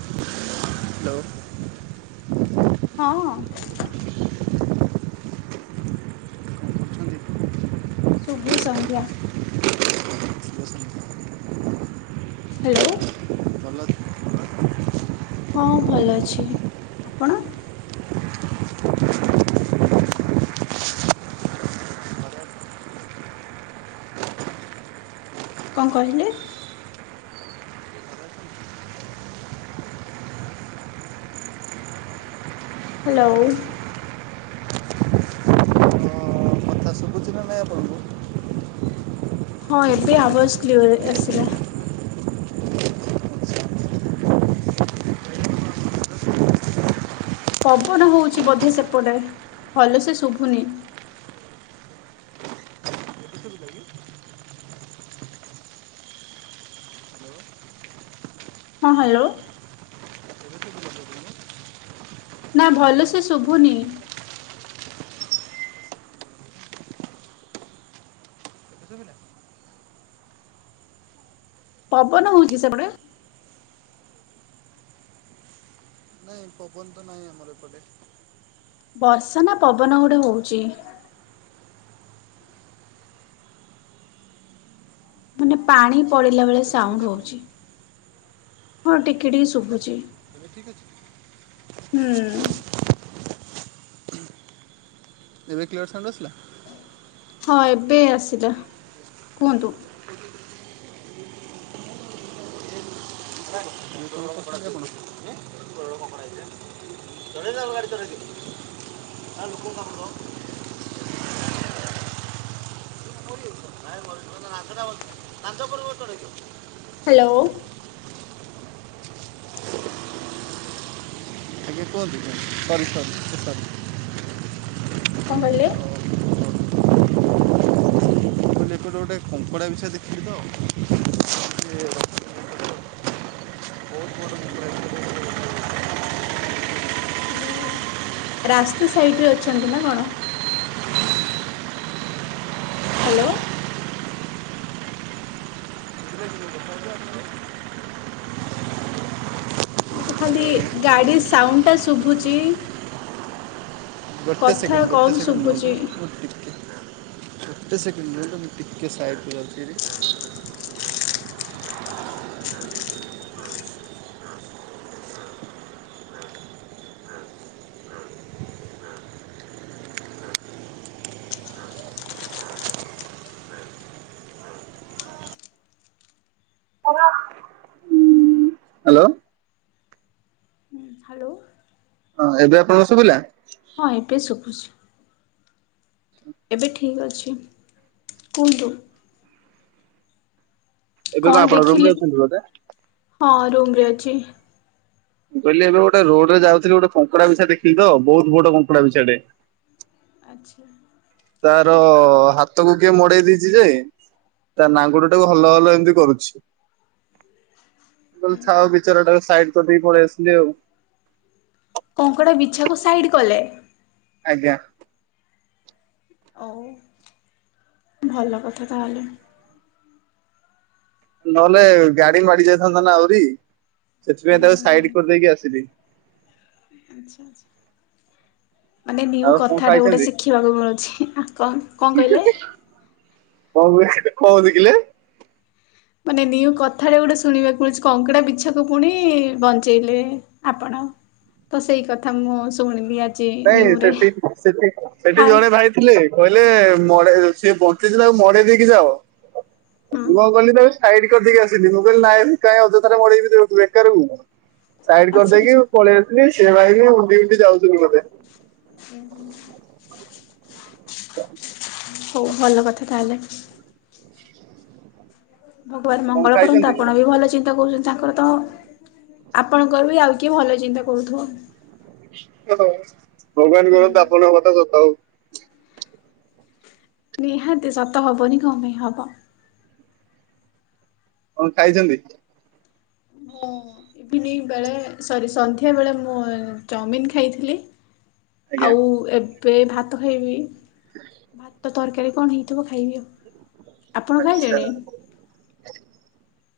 Hello. ହଁ। କଣ କରୁଛନ୍ତି ଶୁଭ ସଂନ୍ଧ୍ୟା। ହ୍ୟାଲୋ। ଭଲ ହଁ ଭଲ ଅଛି ଆପଣ? କଣ କହିଲେ? ହ୍ୟାଲୋ। ମେ ଆପଣଙ୍କୁ। ହଁ ଏବେ ଆବାଜ କ୍ଲିଅର ଏସିଲା। ଆଚ୍ଛା ଏବେ ପବନ ହଉଛି ବୋଧେ ସେପଟେ ଭଲ ସେ ଶୁଭୁନି। ଶୁଭିଲା କି? ହ୍ୟାଲୋ ଏବେ ହଁ ହ୍ୟାଲୋ। ଶୁଭିଲା ପବନ? ଏବେ ନା ଭଲ ସେ ଶୁଭୁନି। ଶୁଭିଲା? ପବନ ହଉଛି କି ସେପଟେ? ନାଇଁ ପବନ ତ ନାହିଁ ଆମର ଏପଟେ। ବର୍ଷା ନା ପବନ ଗୋଟେ ହଉଛି। ମାନେ ପାଣି ଆଚ୍ଛା ପଡ଼ିଲା ବେଳେ ଏବେ ଶୁଭୁଛି ସାଉଣ୍ଡ ଆପଣଙ୍କୁ ହଉଛି ହଁ ଟିକେ ଟିକେ ଏବେ ଶୁଭୁଛି। ଏବେ ଠିକ୍ ଅଛି। ହୁଁ। ଏବେ କ୍ଲିୟର ସାଉଣ୍ଡ ଆସିଲା। ହଁ ଏବେ ଆସିଲା କୁହନ୍ତୁ? [unintelligible] [inaudible] [inaudible] [inaudible] ହ୍ୟାଲୋ। ଆଜ୍ଞା କୁହନ୍ତୁ ସରି ସରି ସରି କଣ କହିଲେ? ଗୋଟ ଗୋଟେ କଙ୍କଡ଼ାବିଛା ଦେଖିଲି ତ ସେ ବହୁତ୍ ବଡ କଙ୍କଡାବିଛାଟେ ମାନେ ରାସ୍ତା ସାଇଡରେ ଅଛନ୍ତି ନା କଣ? ହ୍ୟାଲୋ। [inaudible] ମତେ ଖାଲି ହ୍ୟାଲୋ ଗାଡି ସାଉଣ୍ଡ ଟା ଶୁଭୁଛି। ଗୋଟେ କଥା ସେକଣ୍ଡ ଗୋଟେ କମ ସେକେଣ୍ଡ ରୁହନ୍ତୁ ଶୁଭୁଛି ମୁଁ ଟିକେ। ଗୋଟେ ସେକେଣ୍ଡରେ ତ ମୁଁ ଟିକେ ସାଇଡ଼କୁ ଯାଉଛି ଭାରି। ହ୍ୟାଲୋ। ହ୍ୟାଲୋ। ହଁ ଏବେ ଆପଣଙ୍କୁ ଶୁଭିଲା? ହଁ ଏବେ ଶୁଭୁଛି। ଏବେ ଠିକ୍ ଅଛି କୁହନ୍ତୁ। ଏବେ କଣ ଆପଣ ରୁମ ରେ ଦେଖିଲି ଅଛନ୍ତି ବୋଧେ? ହଁ ରୁମରେ ଅଛି। ମୁଁ କହିଲ ଏବେ ଗୋଟେ ରୋଡରେ ଯାଉଥିଲି ଗୋଟେ କଙ୍କଡାବିଛା ଦେଖିଲି ତ ବହୁତ ବଡ କଙ୍କଡାବିଛାଟେ। ଆଚ୍ଛା। ତାର ହାତ କୁ କିଏ ମୋଡେଇ ଦେଇଛି ଯେ ତା ନାଙ୍ଗୁଡଟାକୁ ହଲ ହଲ ଏମିତି କରୁଛି। ହଉ ଥାଉ ବିଚରା ଟା, ସାଇଡ କରିଦେଇ ପଳେଇ ଆସିଲି ଆଉ। କଙ୍କଡ଼ା ବିଛାକୁ ସାଇଡ଼୍ କଲେ? ଆଜ୍ଞା। ଆଉ? ଭଲ କଥା ତାହେଲେ। ନହେଲେ ଗାଡି ମାଡି ଯାଇଥାନ୍ତା ନା ଆହୁରି, ଉୁଁ ସେଥିପାଇଁ ତାକୁ ହୁଁ ହୁଁ ସାଇଡ କରିଦେଇକି ଆସିଲି। ଆଚ୍ଛା ଆଚ୍ଛା। ମାନେ ନିଉ ଆଉ କଣ କଥାଟା ଗୋଟେ ଖାଇଛନ୍ତି? ଶିଖିବାକୁ ମିଳୁଛି। କଣ କଣ କହିଲେ? ହଁ କଣ ଦେଖିଲେ? ମାନେ ନିଉ କଥାଟା ଗୋଟେ ଶୁଣିବାକୁ ମିଳୁଛି, କଙ୍କଡା ବିଛାକୁ ପୁଣି ବଞ୍ଚେଇଲେ ଆପଣ ତ ସେଇ କଥା ମୁଁ ଶୁଣିଲି ଆ ନାଇଁ ସେଠି ସେଠି ସେଠି ଜଣେ ଫାଷ୍ଟ ଭାଇ ଥିଲେ କହିଲେ ମଡେଇ ସିଏ ବଞ୍ଚିଚି ତାକୁ ମଡେଇ ଦେଇକି ଯାଅ। ହୁଁ ମୁଁ କଣ କିହିଲି ତାକୁ ସାଇଡ କରିଦେଇକି ଆସିଲି ମୁଁ କହିଲି ନାଇଁ କାଇଁ ଅଯଥାରେ ମଡେଇବି ତାକୁ ବେକାରକୁ। ସାଇଡ ଆଚ୍ଛା କରିଦେଇକି ଆଚ୍ଛା ପଳେଇ ଆସିଲି ସେ ଭାଇ ବି ଉଣ୍ଡି ଉଣ୍ଡି ଯାଉଛନ୍ତି ବୋଧେ। [inaudible] ହୋଉ ଭଲ କଥା ତାହେଲେ। ଭଗବାନ କଣ ମଙ୍ଗଳ କରନ୍ତୁ ଖାଇଛନ୍ତି? ଆପଣ ବି ଭଲ ଚିନ୍ତା କରୁଚନ୍ତି ତାଙ୍କର ତ ଆପଣଙ୍କର ବି ଆଉ କିଏ ଭଲ ଚିନ୍ତା କରୁଥୁବ। ଓହୋ ଭଗବାନ ହୁଁ କରନ୍ତୁ ଆପଣଙ୍କ କଥା ସତ ହୋଉ। ନିହାତି ସତ ହବନି କଣ ପାଇଁ ହବ। କଣ ଖାଇଛନ୍ତି? ମୁଁ ଇଭିନିଂ ବେଳେ ସରି ସନ୍ଧ୍ୟାବେଳେ ମୁଁ ଚଓମିିନ ଖାଇଥିଲି। ଆଜ୍ଞା। ଆଉ ଏ ବେ ଭାତ ଖାଇବି ଭାତ ତରକାରୀ କଣ ହେଇଥିବ ଖାଇବି ଆଉ। ଆପଣ ଆଚ୍ଛା। ଖାଇଲେଣି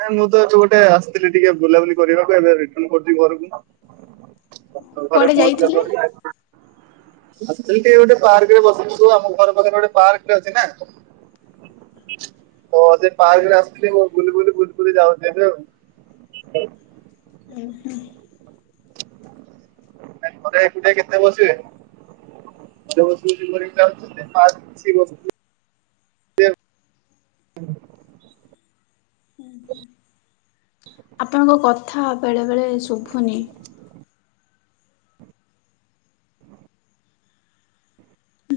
ନା ମୁଁ ତ ଯୋଉ ଗୋଟେ ଆସିଥିଲି ଟିକେ ବୁଲାବୁଲି କରିବାକୁ ଏବେ ରିଟନ କରୁଚି ଘରକୁ। ଘରେ କୁଆଡ଼େ ପହଞ୍ଚିଲା ଯାଇଥିଲେ? ପରେ ଆସିଥିଲି ଟିକେ ଗୋଟେ ପାର୍କରେ ବସିଚୁ ଆମ ଘର ପାଖରେ ଗୋଟେ ପାର୍କଟେ ଅଛି ନା। ହଁ ସେ ପାର୍କରେ ଆସିଥିଲି ମୁଁ ବୁଲି ବୁଲି ବୁଲି ବୁଲି ଯାଉଚି ଏବେ ଆଉ। ଉଁହୁଁ। ଘରେ ଏକୁଟିଆ କେତେ ବସିବେ? ଯୋଉ ବସି ବସି ବୋରିଂ ଲାଗୁଚି ପାର୍କ ଆସିକି ବସିଥିବେ। ଆପଣଙ୍କ କଥା ବେଳେ ବେଳେ ଶୁଭୁନି।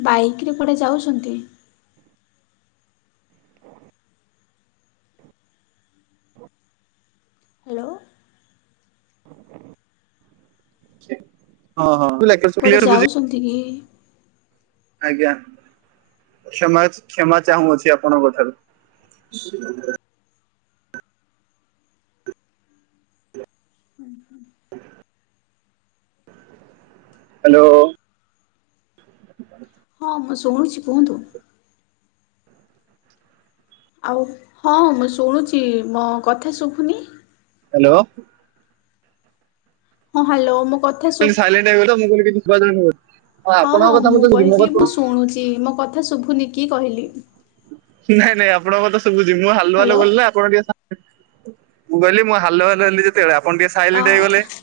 ବାଇକରେ କୁଆଡେ ଯାଉଚନ୍ତି? ହ୍ୟାଲୋ ସିଏ ହଁ ହଁ ଲାକି। କୁଆଡେ ଯାଉଚନ୍ତି କି? ଆଜ୍ଞା। କ୍ଷମା ଅଛି କ୍ଷମା ଚାହୁଁଅଛି ଆପଣଙ୍କ ଠାରୁ। ହୁଁ ହୁଁ। ହାଲୋ। ହଁ ମୁଁ ଶୁଣୁଛି କୁହନ୍ତୁ। ଆଉ ହଁ ମୁଁ ଶୁଣୁଛି ମୋ କଥା ଶୁଭୁନି? ହାଲୋ। ହଁ ହାଲୋ ମୋ କ ଥା ଶୁ ସାଇଲେଣ୍ଟ ହେଇଗଲ ମୁଁ କହିଲି କିଛି ଶୁଭାଯାଉନି ବୋଲି। ହଁ ଆପଣଙ୍କ ହଁ କଥା ମୁଁ ମତେ ଶୁଭୁଛି ମୋ କହିଲି କଥା ମୁଁ ଶୁଣୁଚି ମୋ କ ଥା ଶୁଭୁନି କି କହିଲି। ନାଇଁ ନାଇଁ ଆପଣଙ୍କ କଥା ଶୁଭୁଚି ମୁଁ ହାଲୋ ହାଲୋ ହ୍ୟାଲୋ କଲିନା ଆପଣ ଟିକେ ସା ମୁଁ କହିଲି ମୁଁ ହାଲୋ ହାଲୋ ହେଲି ଯେତେବେଳେ ଆପଣ ଟିକେ ଅ ସାଇଲେଣ୍ଟ୍ ହେଇଗଲେ ଆଚ୍ଛା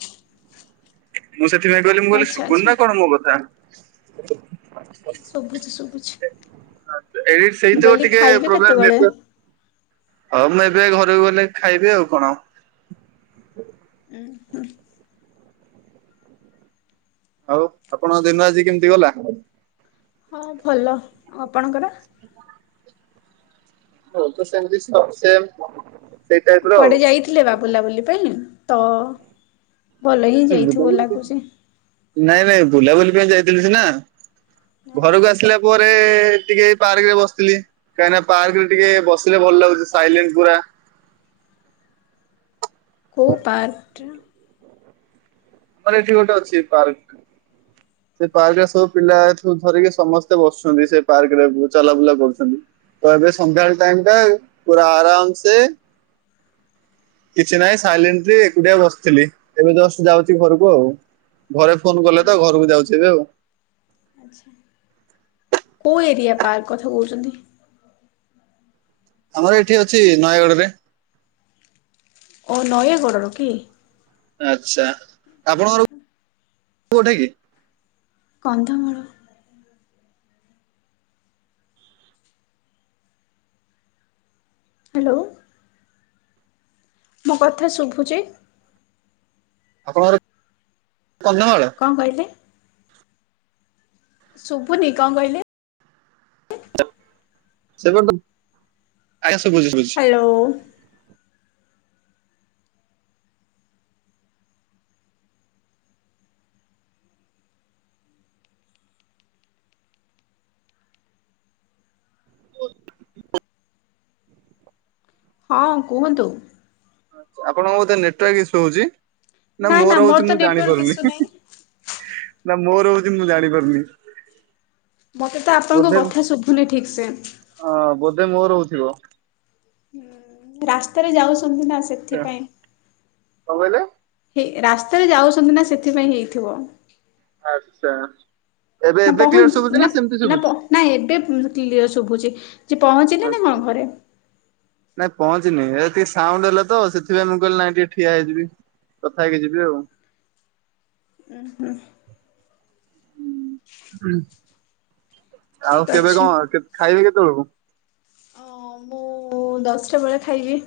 ମୁଁ ସେଥିପାଇଁ କହିଲି ମୁଁ କହିଲି ଶୁଭୁନି ଆଚ୍ଛା ନା କଣ ମୋ କଥା। ଶୁଭୁଚି ଶୁଭୁଚି। ଏଇ ସେଇ ଯୋଉ ଟିକେ ଖାଇବେ ପ୍ରୋବ୍ଲେଟ କେତେବେଳେ? ନିଦ ହଉ ମୁଁ ଏବେ ଘରକୁ ଗଲେ ଖାଇବି ଆଉ କଣ? ଉଁ ହୁଁ। ଆଉ ଆପଣ ଦିନ ଆଜି କେମିତି ଗଲା? ହଁ ଭଲ। ଆଉ ଆପଣଙ୍କର? ମୁଁ ତ ସେମିତି ସବୁ ସେମ୍। କୁଆଡେ ଯାଇଥିଲେ ବା ବୁଲାବୁଲି ପାଇଁ ତ ଭଲ ହିଁ ଯାଇଥିବ ବୁଲାବୁଲି ପାଇଁ ଲାଗୁଛି। ନାଇଁ ନାଇଁ ବୁଲାବୁଲି ପାଇଁ ଯାଇଥିଲି ସିନା ଘରକୁ ଆସି ଥିଲା ପରେ ଟିକେ ପାର୍କ ରେ ବସିଥିଲି। କାହିଁକିନା ପାର୍କରେ ଟିକେ ବସିଲେ ଭଲ ଲାଗୁଛି ସାଇଲେଣ୍ଟ ପୁରା। କୋଉ ପାର୍କ ରେ? ମାନେ ଏଠି ଗୋଟେ ଅଛି ପାର୍କ। ସେ ପାର୍କ ରେ ସବୁ ପିଲା ଏଠୁ ଧରିକି ସମସ୍ତେ ବସୁଛନ୍ତି ସେ ପାର୍କ ରେ ଚାଲା ବୁଲା କରୁଛନ୍ତି। ତ ଏବେ ସନ୍ଧ୍ୟାବେଳ ଟାଇମ ଟା ପୁରା ଆରାମ ସେ କିଛି ନାହିଁ ସାଇଲେଣ୍ଟଲି ଏକୁଟିଆ ବସିଥିଲି ଏବେ ଜଷ୍ଟ ଯାଉ ତି ଘରକୁ ଆଉ ଘରେ ଫୋନ କଲେ ଉଁ ତ ହୁଁ ଘରକୁ ଯାଉଛି ଏବେ ଆଉ। କୋଉ ଏରିଆ ପାର୍କ କଥା କହୁଛନ୍ତି? ଆମର ଏଠି ଅଛି ନୟାଗଡ ରେ। ଓ ନୟଗଡ଼ର କି? ଆଛା ଆପଣଙ୍କର କୋଉଠା କି? କନ୍ଧମାଳ। ହ୍ୟାଲୋ। ମୋ କଥା ଶୁଭୁଛି? ଆପଣଙ୍କର କନ୍ଧମାଳ? କ କହିଲେ? ଶୁବୁନି କ କହିଲେ? ସେପର୍ଯ୍ୟ ଆଜ୍ଞା ଶୁଭୁଛି ଶୁଭୁଛି। ହ୍ୟାଲୋ। ହଁ କୁହନ୍ତୁ? ଆପଣଙ୍କ ବୋଧେ ନେଟୱାକ ଇସୁ ହଉଛି ନା ମୋର ହଉଛି ତ ମୁଁ ନେଟୱାର୍କ ଜାଣିପାରୁନି? ଇସୁ ନାହିଁ ନା ମୋର ହଉଛି ମୁଁ ଜାଣି ପାରୁନି? ମତେ ତ ଆପଣଙ୍କ କଥା ଶୁଭୁନି ଠିକ ସେ ଅଁ ବୋଧେ ମୋ ହଉଥିବ। ରାସ୍ତାରେ ଯାଉଛନ୍ତି ନା ସେ କ କହିଲେ? ହେ ରାସ୍ତାରେ ଯାଉଛନ୍ତି ନା ସେଥିପାଇଁ ହେଇଥିବ। ଆଚ୍ଛା ଏବେ ଏବେ କ୍ଲିୟର ସବୁଛି ନା ସେମିତି ସବୁଛି? ନାଇଁ ଏବେ କ୍ଲିୟର ଶୁଭୁଛି ଯେ ପହଞ୍ଚିଲେ ନା ଆଚ୍ଛା। କଣ ଘରେ? ନାଇଁ ପହଞ୍ଚିିନି ଏ ଟିକେ ସାଉଣ୍ଡ ହେଲା ତ ସେଥିପାଇଁ ମୁଁ କହିଲି ନାଇଁ ଟିକେ ଠିଆ ହେଇଯିବି। କଥା ହେଇକି ଯିବି ଆଉ। ଉଁ ହୁଁ। ଉହୁଁ। ଆଉ ଠିକ କେବେ କ ଅଛି। ଖାଇବେ କେତେବେଳକୁ? ଅ ମୁଁ ଦଶଟା ବେଳେ ଖାଇବି।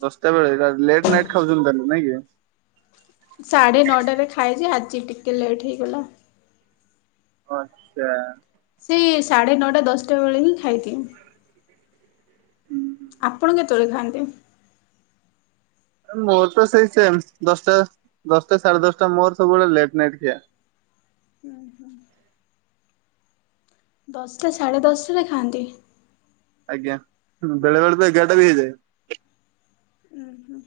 ଦଶଟା ବେଳେ ଲେଟ୍ ନାଇଟ୍ ଖାଉଛନ୍ତି ତାହେଲେ ନାଇଁ କି? ସାଢ଼େ ନଅଟାରେ ଖାଏଯେ ଆଜି ଟିକେ ଲେଟ୍ ହେଇଗଲା। ଆଚ୍ଛା। ସେ ସାଢ଼େ ନଅଟା ଦଶଟା ବେଳେ ହିଁ ଖାଇଦିଏ। ଆପଣ କେତଳେ ଖାଆନ୍ତି? ମୋର ତ ସେଇ ସେମ୍ ଦଶଟା-ଦଶଟା ସାଢେ ଦଶଟା ମୋର ସବୁବେଳେ ଲେଟ୍ ନାଇଟ୍ ଖିଆ। ହୁଁ-ହୁଁ। ଦଶଟା ସାଢ଼େ ଦଶଟାରେ ଖାଆନ୍ତି? ଆଜ୍ଞା, ବେଳେ-ବେଳେ ତ ଏଗାରଟା ବି ହେଇଯାଏ। ଉୁଁ-ହୁଁ।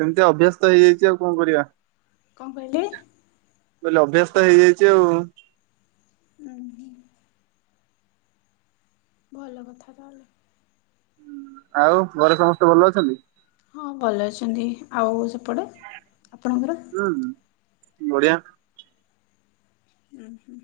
ସେମ୍ତିଆ ଅଭ୍ୟାସ୍ତ ତ ହେଇଯାଇଚି ଆଉ କଣ କରିବା। କଣ କହିଲେ? ମୁଁ କହିଲି ଅଭ୍ୟସ୍ ତ ହେଇଯାଇଚି ଆଉ। ହୁଁ। ଭଲ କଥା ତାହଲେ। ଆଉ, ଘରେ ସମସ୍ତେ ଭଲ ଅଛନ୍ତି? ହଁ ଭଲ ଅଛନ୍ତି, ଆଉ ସେପଟେ ଆପଣଙ୍କର? ହୁଁ, ବଢିଆ। ହୁଁ-ହୁଁ।